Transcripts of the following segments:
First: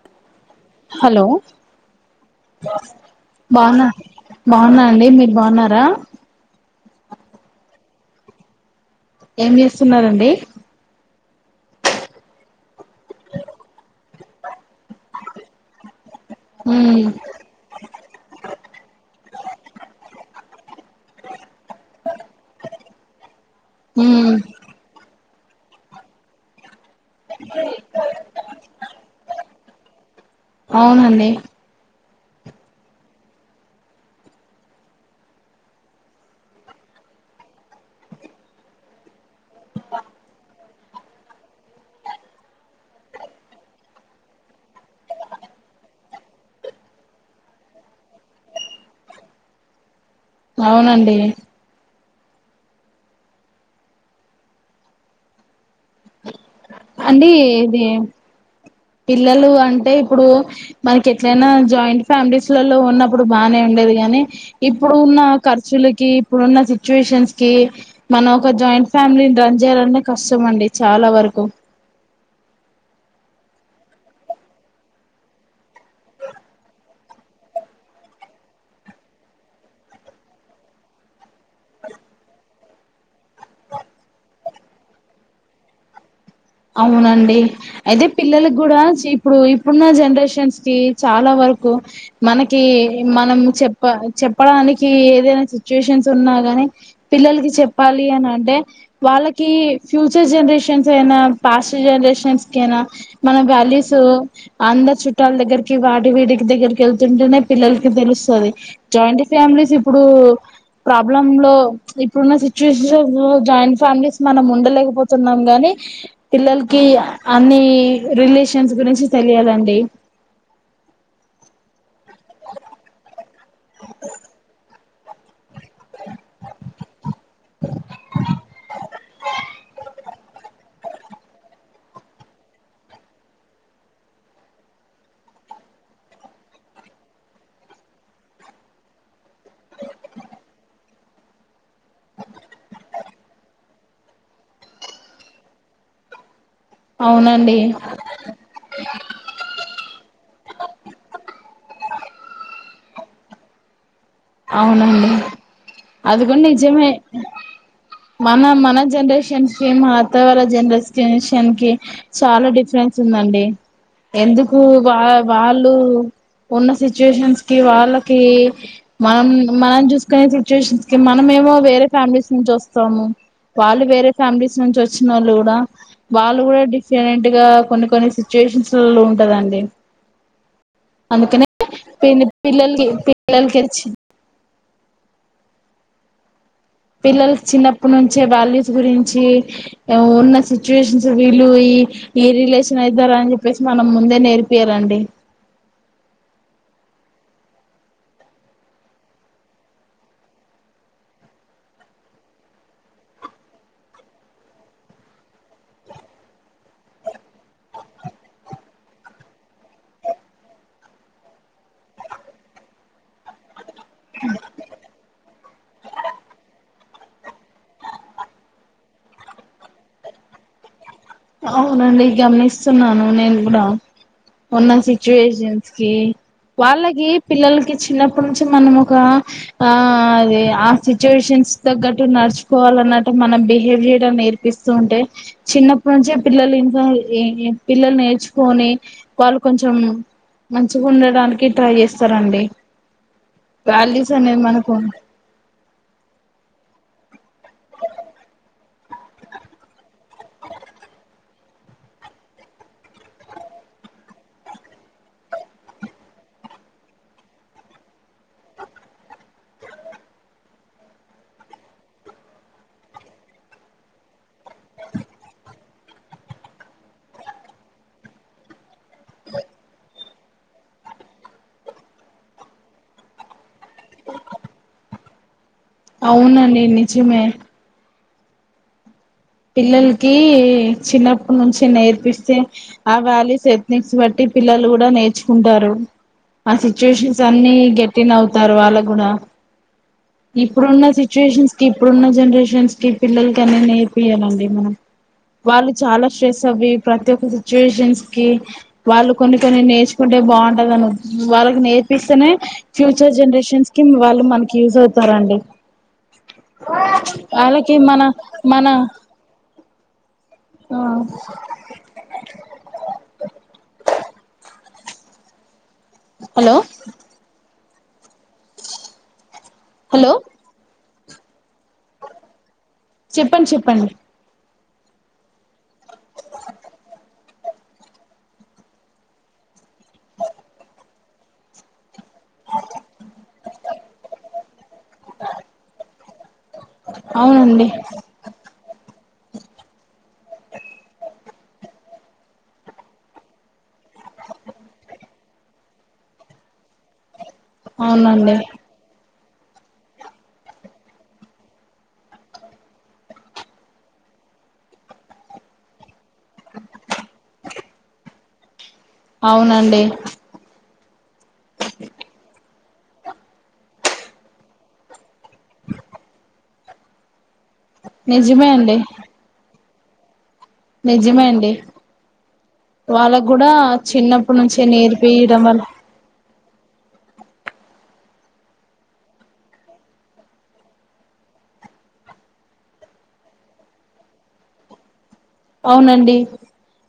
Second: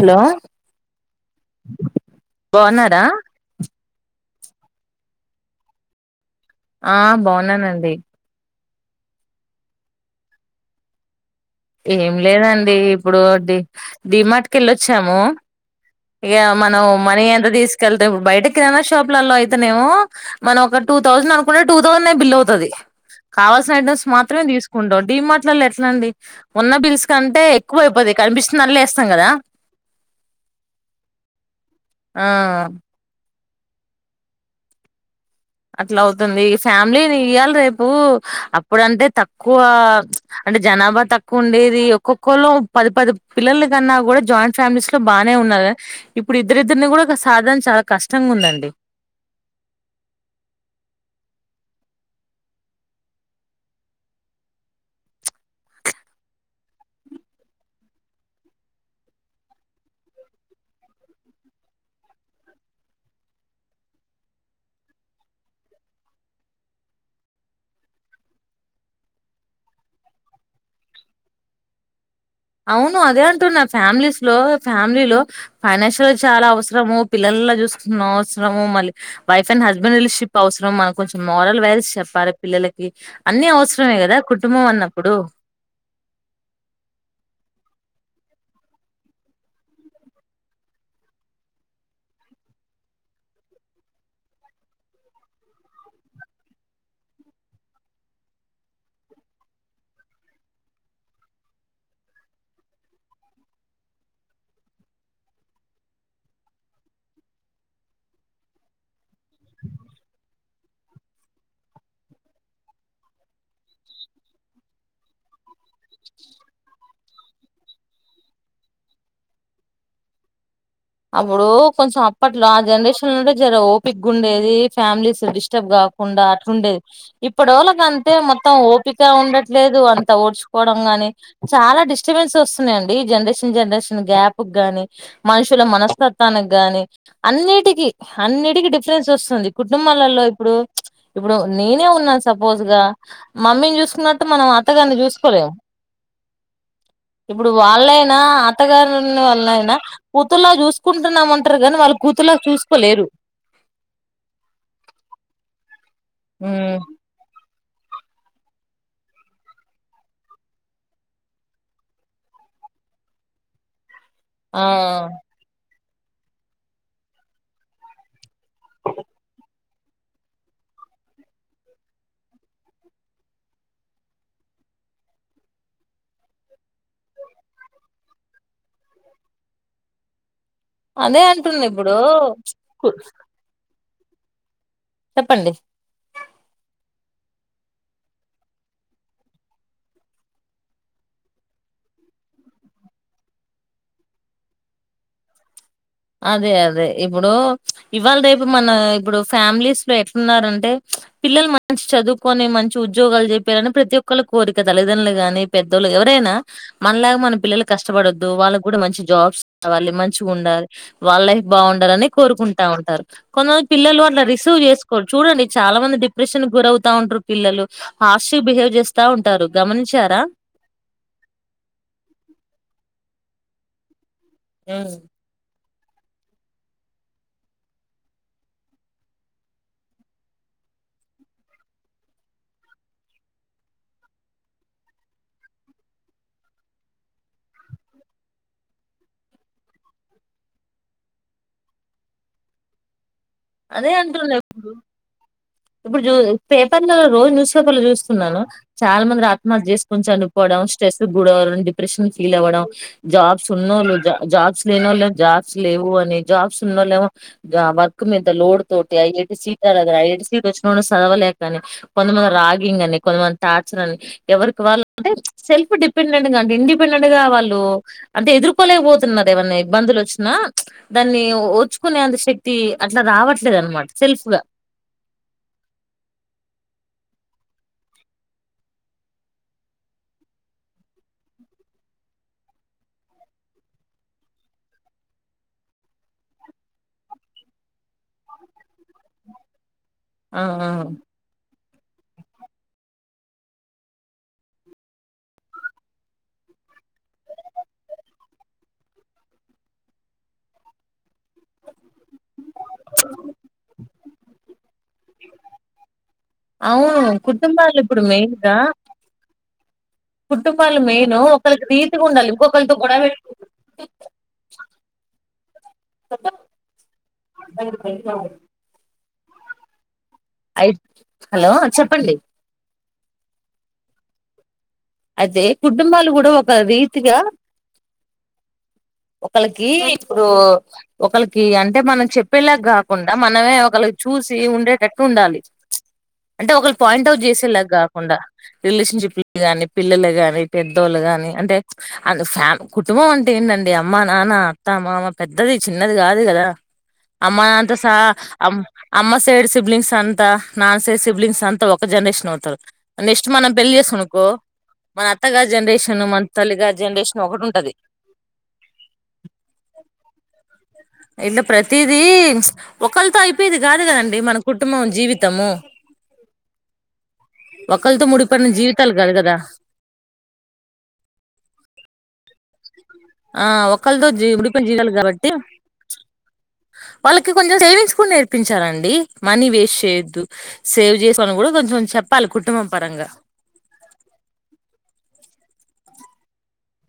Hello hello బాగున్నారా బాగున్నా బాగున్నా అండి మీరు బాగున్నారా ఆ బాగున్నానండి ఏం చేస్తున్నారండి ఏం లేదండి. ఇప్పుడు డి డి మార్ట్ కి వెళ్ళొచ్చాము. ఇక మనం ఉమ్ మనీ ఎంత తీసుకెళ్తే, బయట కిరాణా షాపులలో, అయితేనేమో, మనం ఒక టూ థౌజండ్ అనుకుంటే, టూ తోసండే బిల్ అవుతది. కావల్సిన ఐటమ్స్ ఉమ్ మాత్రమే తీసుకుంటాం. డి మార్ట్ ఎట్లా అండి మొత్తం పిలిస్ కంటే ఎక్కువ అయిపోది కనిపిస్తున్ దాంట్లో వేస్తారా అవునండి ఆ అట్లా అవుతుంది. ఇగ ఫ్యామిలీని ఇయ్యాల రేపు అప్పుడంటే తక్కువ. అంటే జనాభా తక్కువ ఉండేది. ఒక్కొక్కళ్ళ పది పది పిల్లల కన్నా, కూడా జాయింట్ ఫ్యామిలీస్ లో, బాగానే ఉన్నారు. ఇప్పుడు ఇద్దరిద్దరిని కూడా ఒక సాధనం చాలా కష్టంగా ఉందండి. అవునండి అండి ఇది పిల్లలు అంటే ఇప్పుడు మనకి ఎట్లయినా, జాయింట్ ఫ్యామిలీస్ లల్లో, ఉన్నప్పుడు బాగానే ఉండేది గానీ, ఇప్పుడు ఉన్న ఖర్చులకి, ఇప్పుడున్న సిచ్యుయేషన్స్ కి, మనం ఒక జాయింట్ ఫ్యామిలీని రన్ చేయాల అంటే కష్టం. అండి చాలా వరకు అవును అదే అంటున్న. ఫ్యామిలీస్ లో ఫ్యామిలీలో ఫైనాన్షియల్ చాలా అవసరము. పిల్లల్లో చూసుకున్న అవసరము. మళ్ళీ వైఫ్ అండ్ హస్బెండ్ రిలేషన్షిప్ అవసరం. మనకు కొంచెం మోరల్ వాల్యూస్ చెప్పాలి పిల్లలకి. అన్ని అవసరమే కదా కుటుంబం. అన్నప్పుడు అవునండి అయితే పిల్లలకి కూడా, ఇప్పుడు ఇప్పుడున్న జనరేషన్స్ కి చాలా వరకు, మనకి మనం చెప్ప చెప్పడానికి ఏదైనా సిచ్యుయేషన్స్ ఉన్నా గాని, పిల్లలకి చెప్పాలి అని అంటే, వాళ్ళకి ఫ్యూచర్ జనరేషన్స్ అయినా పాస్ట్ జనరేషన్స్ కయినా, మన వాల్యూస్ అందరి చుట్టాల దగ్గరికి, వాటి వీడికి దగ్గరికి వెళ్తుంటేనే, పిల్లలకి తెలుస్తుంది. జాయింట్ ఫ్యామిలీస్ ఇప్పుడు ప్రాబ్లమ్ లో ఇప్పుడున్న సిచ్యువేషన్ జాయింట్ ఫ్యామిలీస్ మనం ఉండలేకపోతున్నాం గానీ, పిల్లలకి అన్ని రిలేషన్స్ గురించి తెలియాలండి. ఎప్పుడో కొంచం అప్పట్ల ఆ జనరేషన నే జర ఓపికా ఉండేది. ఫ్యామిలీ స్టడీస్ కాకుండా అట్లుండేది. ఇప్పుడ వాళ్ళకి అంతే మొత్తం ఓపిక ఉండట్లేదు. అంత ఓర్చుకోవడంగాని చాలా డిస్టర్బెన్స్ వస్తున్నాయండి. జనరేషన్ జనరేషన్ గ్యాప్ కి కానీ, మనుషు వీళ్ళ మనస్తత్వానికి గాని, అన్నిటికి అన్నిటికి డిఫరెన్స్ వస్తుంది. కుటుంబాలలో ఇప్పుడు ఇప్పుడు నేనే ఉన్నాను సపోజ్ గా మమ్మీని చూసుకున్నట్టు మనం అత్తగారిని చూసుకోలేము ఇప్పుడు అవునండి వాళ్ళైనా అత్తగారోలైనా అలా చూసుకుంటున్నామంటారు కాని, కూతురిల్లా వాళ్ళచూసుకోలేరు. అవునండి అది కూడా నిజమే మన మన జనరేషన్ కి, మన అత్త వాళ్ళ జనరేషన్స్ కి చాలా డిఫరెన్స్ ఉందండి. ఎందుకు ఆ వా వాళ్ళు ఉన్న సిచ్యుయేషన్స్ కి వాళ్ళకి మనం మనం చూసుకునే సిచ్యుయేషన్స్ కి, మనం ఏ మో వేరే ఫ్యామిలీస్ నుంచి వస్తాము. వాళ్ళు వేరే ఫ్యామిలీస్ నుంచి వచ్చిన, వాళ్ళు కూడా వాళ్ళు కూడా డిఫరెంట్ గా, కొన్ని కొన్ని సిచ్యుయేషన్స్ లో ఉంటదండి. అదే అందుకనే అంటున్న ఇప్పుడు పిల్లలకి పిల్లలకి చెప్పండి పిల్లలు చిన్నప్పటి నుంచే వాల్యూస్ గురించి, ఉన్న సిచ్యువేషన్స్ వీళ్ళు ఈ ఏ రిలేషన్ అయిద్దారా? అని చెప్పేసి మనం ముందే నేర్పియాలండి. అదే అదే ఇప్పుడు ఇవాళ రేపు, మన ఇప్పుడు ఫ్యామిలీస్ లో, ఎట్లున్నారంటే, పిల్లలు మంచి చదువుకొని మంచి ఉద్యోగాలు చెప్పారని, ప్రతి ఒక్కళ కోరిక. తల్లిదండ్రులు గాని పెద్దోళ్ళ ఎవరైనా, మనలాగా, మన పిల్లలు కష్టపడద్దు. వాళ్ళకి కూడా మంచి జాబ్స్ కావాలి. మంచిగా ఉండాలి. వాళ్ళ లైఫ్ బాగుండాలని కోరుకుంటా ఉంటారు కొంతమంది పిల్లలు అట్లా రిసీవ్ చేసుకోరు చూడండి చాలా మంది డిప్రెషన్ గురవుతా ఉంటారు పిల్లలు హర్ష్ బిహేవ్ చేస్తా ఉంటారు గమనించారా అవునండి గమనిస్తున్నాను నేను [unintelligible] మోన్నా ఉమ్. సిట్యువేషన్ నిన్స్ కి వాళ్ళకి పిల్లలకి చిన్నప్పటి నుంచి మనం ఒక ఆ అది ఆ సిచ్యువేషన్స్ తగ్గట్టు నడుచుకోవాలన్నట్టు మన బిహేవ్ చేయటం నేర్పిస్తూ ఉంటే చిన్నపు న్నప్పటి నుంచే పిల్లలు ఇంకా పిల్లలు నేర్చుకొని వాళ్ళు కొంచెం మంచిగుండడానికి ట్రై చేస్తారండి అదే వాల్యూస్ అంటుంది అనేది ఇప్పుడు మనకు ఇప్పుడు చు పే న్న రోజు న్యూస్ పేపర్ లో చూస్తున్నాను చాలా మంది ఆత్మహత్య చేసుకొని చనీపోవడం స్ట్రెస్ జాబ్స్ గుడ అవ్వడం డిప్రెషన్ ఫీల్ అవ్వడం జాబ్స్ ఉన్నోళ్ళ జాబ్స్ లేనోళ్లు జాబ్స్ లేవు అని జాబ్స్ ఉన్నోళ్ళమో జ వాల్ వర్క్ మీద లోడ్ తోటి అ హెడ్ సీట్ రాలేక అ సీట్ వచ్చిన చదవలేకని కొంతమంది రాగింగ్ అని కొంతమంది టార్చర్ అని ఎవరికి వాళ్ళు అంటే సెల్ఫ్ డిపెండెంట్ గా అంటే ఇండిపెండెంట్ గా వాళ్ళు అంటే ఎదుర్కోలేకపోతున్నారు ఏమైన్నా ఇబ్బందులు వచ్చినా దాన్ని ఓర్చుకునే అంత శక్తి అట్లా రావట్లేదు అనమాట సెల్ఫ్ గా అవునండి నిజమే పిల్లలకి చిన్నప్ప నుంచి నేర్పిస్తే ఆ వ్యాలుస్ ఎథీక్స్ బట్టి పిల్లలు కూడా నేర్చుకుంటారు ఆ సిచ్యుయేషన్స్ అన్ని గా గెట్టిన్ అవుతరు వాళ్ళు కూడా ఆ ఆ ఇప్పుడున్న సిట్యువేషన్స్ ఇప్పుడున్న జనరేషన్స్ కి పిల్లల కనే ఏం ఇప్పియ్యమండి మనం వాళ్ళు చాలా స్ట్రెస్ అవి ప్రతి ఒక్క సిచ్యువేషన్స్ కి వాళ్ళు కొన్ని కొన్ని నేర్చుకుంటే బాగుంటంది వాళ్ళకి నేర్ పిస్తనే ఫ్యూచర్ జనరేషన్స్ కి వాళ్ళు మనకి యూజ్ అవుతారండి అవును వాళ్ళకి కుటుంబాలు మన ఇప్పుడు మెయిన్గా మన కుటుంబాలు ఆ మెయిన్ ఒకళకి రీతిగా ఉండాలి ఇంకొకలితో గొడవ పెట్టు హలో హలో అయి హలో చెప్పండి చెప్పండి చెప్పండి అయితే కుటుంబాలు కూడా ఒక రీతిగా ఒకళకి ఇప్పుడు ఒకళకి అంటే మనం చెప్పేలా కాకుండా మనమే ఒకళకి చూసి ఉండేట టట్టు ఉండాలి అంటే ఒకళ్ళ పాయింట్ అవుట్ చేసే లా అవునండి గాకుండా రిలేషన్షిప్ కానీ పిల్లలే గాని పెద్దోళ్ళు గాని అంటే అ ఫ్యామి కుటుంబం అంటే ఏంటండి అమ్మ నాన్న అత్త మామ పెద్దది చిన్నది గాదు గదా అమ్మ అంత స అవునండి అమ్ అమ్మ నీ సైడ్ సిబ్లింగ్స్ అంతా నాన్ సైడ్ సిబ్లింగ్స్ అంతా ఒక జనరేషన్ అవుతారు నెక్స్ట్ మనం పెళ్లి చేసుకునమనుకో మన అత్తగారి జనరేషన్ ను మన తల్లిగారీ జనరేషన్ ఒకటి ఉంటది అవునండి ఇలా ప్రతిదీ ఒకలీతో అయిపోయేది కాదు కదండి మన కుటుంబం జీవితం త్తము ఒకళ్ళతో నిజమే ముడిపడిన జీవితాలు కాదు కదా నిజమండి వాళ్ళకు ఆ కూడా ఒకళతో జీ చిన్నప్పుటి నుంచే ముడిపడిన జీవితాలు కాబట్టి నేర్పియడం వ వాళ్ళకి కొంచెం సేవింగ్స్ కూడా నేర్పించాలండి. మనీ వేస్ట్ సేయద్దు సేవ్ చేసుకొ అని కూడా కొంచెం చెప్పాలి కుటుంబం పరంగా అవునండి.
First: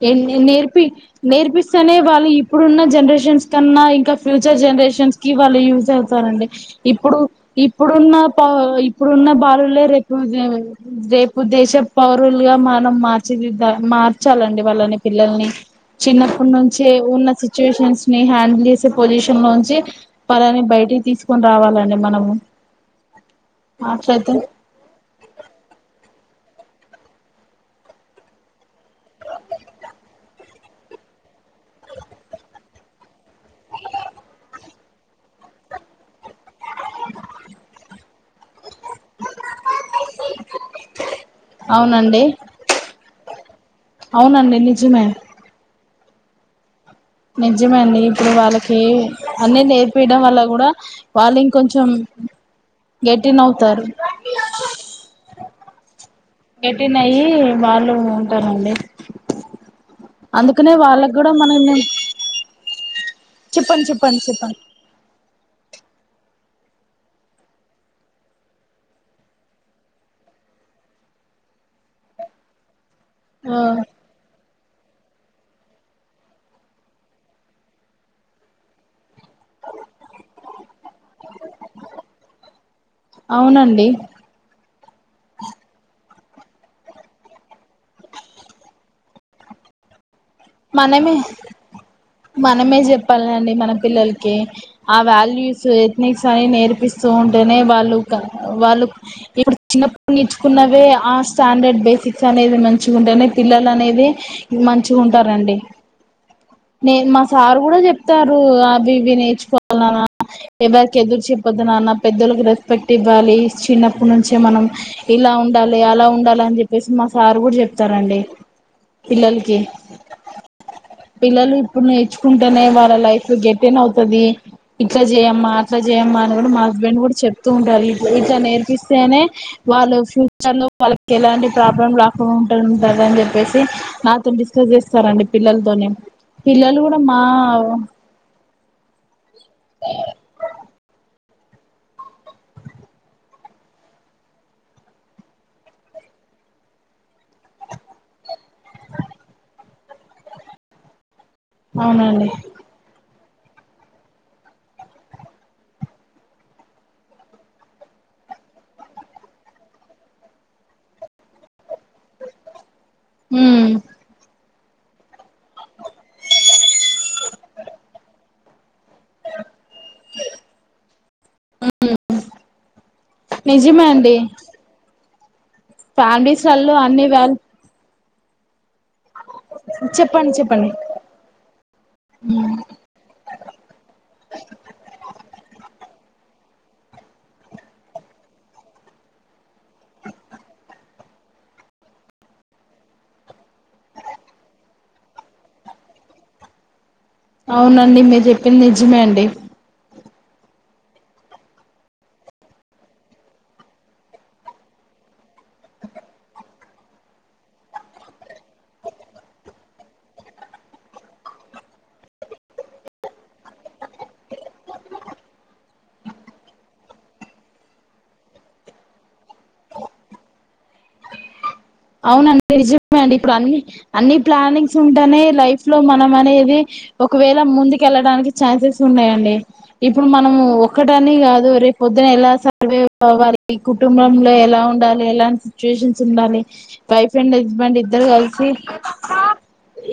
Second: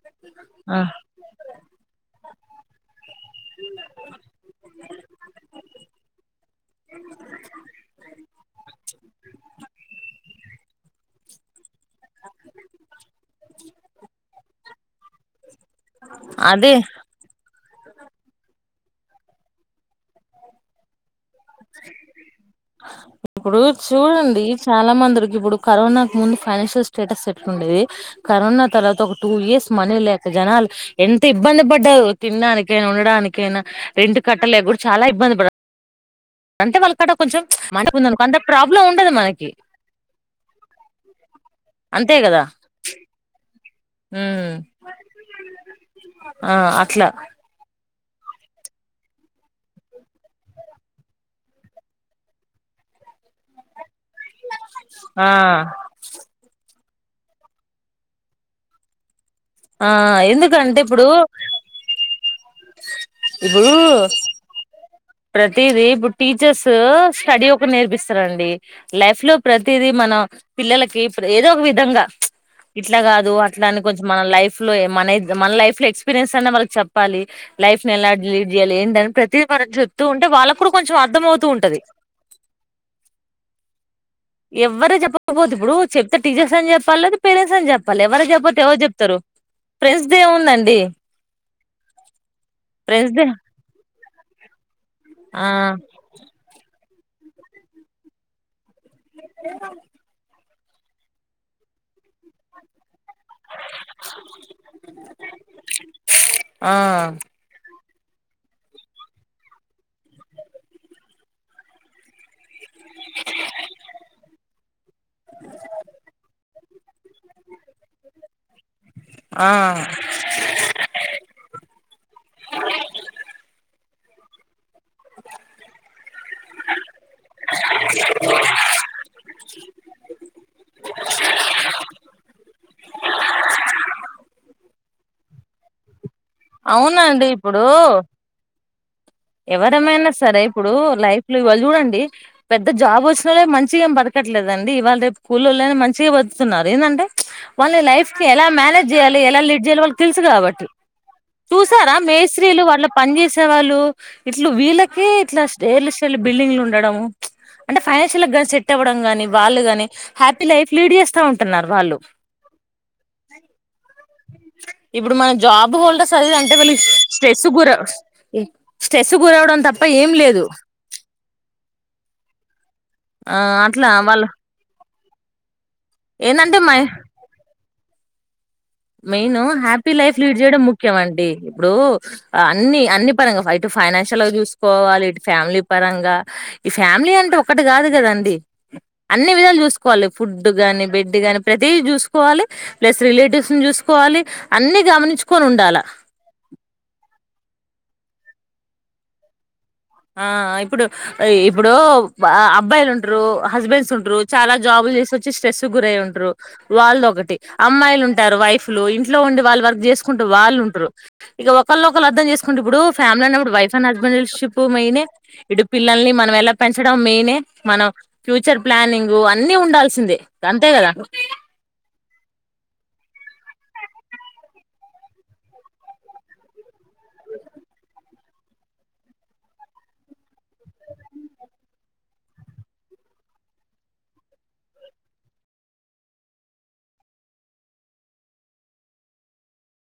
ఎం నే నేర్పి నేర్పిస్సేనే వాళ్ళు ఇప్పుడున్న జనరేషన్ న్ కన్నా ఇంకా ఫ్యూచర్ జనరేషన్స్ కి వాళ్ళు యూస్ అ తారండి. ఇప్పుడు ఇప్పుడున్న తాన్ ఇప్పుడున్న బాలులే రేపు రేపు దేశ పౌరులుగా మనం మార్ ర్చి దిద్దాలె మార్చాలండి వాళ్ళని పిల్లల్ని చిన్నప్పటి అదే నుంచే ఉన్న చి సిచ్యువేషన్స్ ని హ్యాండిల్ సే పొజిషన్ లోంచి వాళని బయటికి తీసుకొని రావాలండి మనము. ఇప్పుడు అట్లయితే చూడండి చాలా మందిరికి ఇప్పుడు కరోనా ముందు ఫైనాన్షియల్ స్టేటస్ ఎట్లండేది. కరోనా తర్వాత ఒక టూ ఇయర్స్ మనీ లేక జనాలు ఎంత ఇబ్బంది పడ్డారు. తినడానికే ఉండడానికైనా రెంట్ కట్టలేక కూడా చాలా ఇబ్బంది పడ్ అంటే వాళ్ళకాడ కొంచెం చ్చ్ మంట ఉందనుకో అంత ప్రాబ్లం ఉండదు మనకి. అంతే అవునండి. కదా ఉమ్ అవునండి నిజమే ఆ అ నిజమండి ఇప్పుడు వాళ్ళకి అన్నీ నేర్పియడం వల్ల కూడా వాళ్ళు ఇంకొంచెం గెటిన్ అవుతారు. ఆ గెటీన్ అయ్యి వాళ్ళు ఉంటారండి. ఆ అందుకనే ఎందుకంటే ఇప్పుడు వాళ్ళక్ కూడా మనం నే చెప్పండి చెప్పండి చెప్పం ప్రతిది ఇప్పుడు టీచర్స్ స్టడీ ఒకటి నేర్పిస్సరండి. లైఫ్ లో ప్రతిదీ మన పిల్లలకి ప్ర ఏదో ఒ విధంగా చ్చ్ ఇట్లా కాదు ఆ అట్లని కొంచం మన లైఫ్ ప్లొయ్ మనైద్ మన లైఫ్ లో ఎక్స్పీరియన్స్నా మనం చెప్పాలి. లైఫ్ని ఎలా లీడ్ చేయాలి. ఏందని ప్రతి మనం చె తూ ఉంటే వాళ్ళ కూడా కొంచెం అర్థం అవుతూ ఉంటది. అవునండి. ఎవ్వరూ చెప్పకపోతే ఇప్పుడు చెప్తే టీచర్స్ అని చెప్పాలి లేదా పేరెంట్స్ అని చెప్పాలి ఎవర చెప్పపోతే ఎవరు చెప్తారు. ఫ్రెండ్స్ దే ఉందండి మనమే మనమే ఫ్రెండ్స్ దే చెప్పాల్నండి. మన పిల్లలక్ కే ఆ ఆ వాల్యూస్ ఎథనిక్స్ అని నేర్పిస్ సో ఉంటేనే వాళ్ళు క వాళ్ళు ఇప్పుడు చిన్నప్పుడ్ నేర్చుకున్నవే ఆ స్టాండర్డ్ బేసిక్స్ అనేది మంచిగా ఉంటేనే పిల్లలు అనేది మ తరండి ఆ నేను మా సార్ కూడా చెప్ తారు అవి ఇవి నేర్చుకోవాల నానా ఎవరికి ఎదురు చెప్పాద్దు నాన్న పెద్దోళ్లకి రెస్పెక్ట్ ఇవ్వాలి చిన్నప్పటి నుంచే మనం ఇలా ఉండాలి అలా ఉండాలి అని చెప్పేసి మ సారు కూడా చెప్తారండి ఆ పిల్లలకి [inaudible] పిల్లలు ఇప్పుడ్ నేర్చుకుంటేనే వాళ్ళ లైఫ్ లో గెట్టిన్ అవుత తభీ ఇట్లా చేయ్యమ్మా అట్లా చెయ్యమ్మా అని కూడా మా హస్బెండ్ కూడా చెప్తూ ఉంటారు. ఇట్ల ఇట్లా నేర్పిస్తేనే వాళ్ళు ఫ్యూచర్ లో వాళ్ళకి ఎలాంటి ప్రాబ్లం రాకుంట ఉంటది అని చెప్పేసి నాతో డిస్కస్ చేస్తారండి పిల్లల్ [unintelligible] పిల్లలు కూడా మా అవునండి ఇప్పుడు ఎవరమైనా సరే ఇప్పుడు లై యిల్లు వళ్ళు చూడండి పెద్ద జాబ్ వచ్చినోళ్లే మంచిగా బతకట్లేదండి ఇవాల్ రేప్ కులోల్లెనా మంచిగా బతున్నారు ఏంటంటే వాళ్ళే లైఫ్ కి ఎలా మేనేజ్ చేయ్యాలి ఎలా లీడ్ చేయాలో వాళ్ళకి తెలుసు కాబట్టి చూసారా అవునండి మేస్త్రీలు వాళ్ళ పని చేేస్ రె వాళ్ళు ఇట్లు వీళ్ళకే ఇట్లా స్టేర్లు స్టెల్లు బిల్డింగ్లు ఉండడము అంటే ఫైనాన్షియల్గా సెట్ అవ్వడం గాని వాళ్ళు గాని హ్యాపీ లైఫ్ లీడ్ చేస్తా ఉంటన్నారు వాళ్ళు ఉమ్ ఇబ్బుడు మన జాబ్ హోల్డర్స్ చదివి ఎంత వెలిగిస్ స్ట్రెస్ గుర స్ట్రెస్ గురవడం తప్ప ఏం లేదు ఆ అట్లా వాళ్ళు ఫ్యామిలీస్ వాళ్ళు అన్ని వ్యల్ మెయిన్ హ్యాపీ లైఫ్ చెప్పండి లీడ్ చేయడం చెప్పండి ముఖ్యం అండి ఇప్పుడు అన్ని అన్ని పరంగా ఇటు ఫైనాన్షియల్ గా చూసుకోవాలి ఇటు ఫ్యామిలీ పరంగ్ గా ఈ ఫ్యామిలీ అంటే ఒకటి కాదు కదండి అన్ని విధాలు చూసుకోవాలి ఫుడ్ గానీ బెడ్ గాని ప్రతి చూసుకోవాలి ప్లస్ రిలేటివ్స్ చూసుకోవాలి అన్ని గమనించుకొని ఉండాల అవునండి మీరు చెప్పింది నిజమే అండి ఆ ఇప్పుడు ఇప్పుడు అబ్బాయిలు ఉంట్రూ హస్బెండ్స్ ఉంట్రూ చాలా జాబులు చేసి వచ్చి స్ట్రెస్ గురయి ఉంట్రూ వాళ్ళు ఒకటి అమ్మాయిలు ఉంటారు వైఫ్లు ఇంట్లో ఉండి వాళ్ళు వర్క్ చేసుకుంటూ వాళ్ళు ఉంటారు ఇక ఒకళ్ళ ఒకళ్ళు అర్ధం చేసుకుంటు ఇప్పుడు ఫ్యామిలీ అన్నప్పుడు వైఫ్ అండ్ హస్బెండ్ ష్ ప్పు మెయినే ఇటు పిల్లల్ని మనం ఎలా పెంచడం మెయినే మనం ఫ్యూచర్ ప్లానింగు అన్ని ఉండాల్సిందే అంతే కదా అవునండి నిజమే అండి ఇప్పుడు అన్ని అన్ని ప్లానింగ్స్ ఉంటేనే లైఫ్ లో మనం అనేది ఒకవేళ ముందుకెళ్ళడానికి ఛాన్సెస్ ఉన్నాయండి ఇప్పుడు మనం ఒక్కటని కాదు రేపు పొద్దున ఎలా సర్వైవ్ అవ్వాలి కుటుంబంలో ఎలా ఉండాలి ఎలాంటి సిచ్యువేషన్స్ ఉండాలి వైఫ్ అండ్ హస్బెండ్ ఇద్దరు కలిసి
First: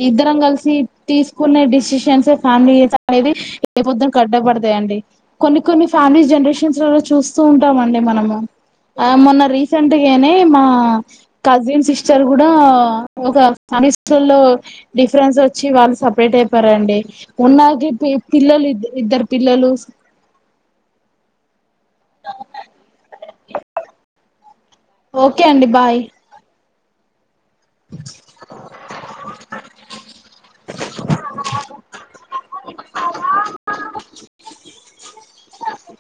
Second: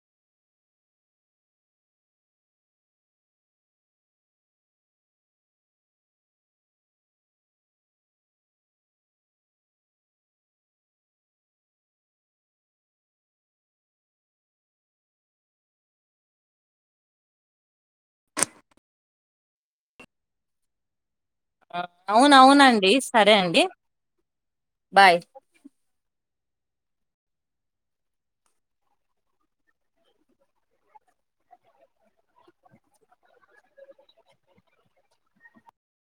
ఇద్దరం కలిసి తీసుకునే డెసిషన్స్యే ఫ్యామిలీ అనేది ఏ పొద్దున్కి కడ్డపడతాయంండి కొన్ని కొన్ని ఫ్యామిలీ జనరేషన్స్ లో చూస్తూ ఉంటామండి మనము మొన్న రీసెంట్గానే మా కజిన్ సిస్టర్ కూడా ఒక ఫ్యామిలీస్లో డిఫరెన్స్ వచ్చి వాళ్ళు సపరేట్ అయిపోయారండి ఉన్నాకి పి పిల్లలు ఇద్ ఇద్దరు పిల్లలు అవునవునండి సరే అండి బాయ్ ఓకే అండి బాయ్ అ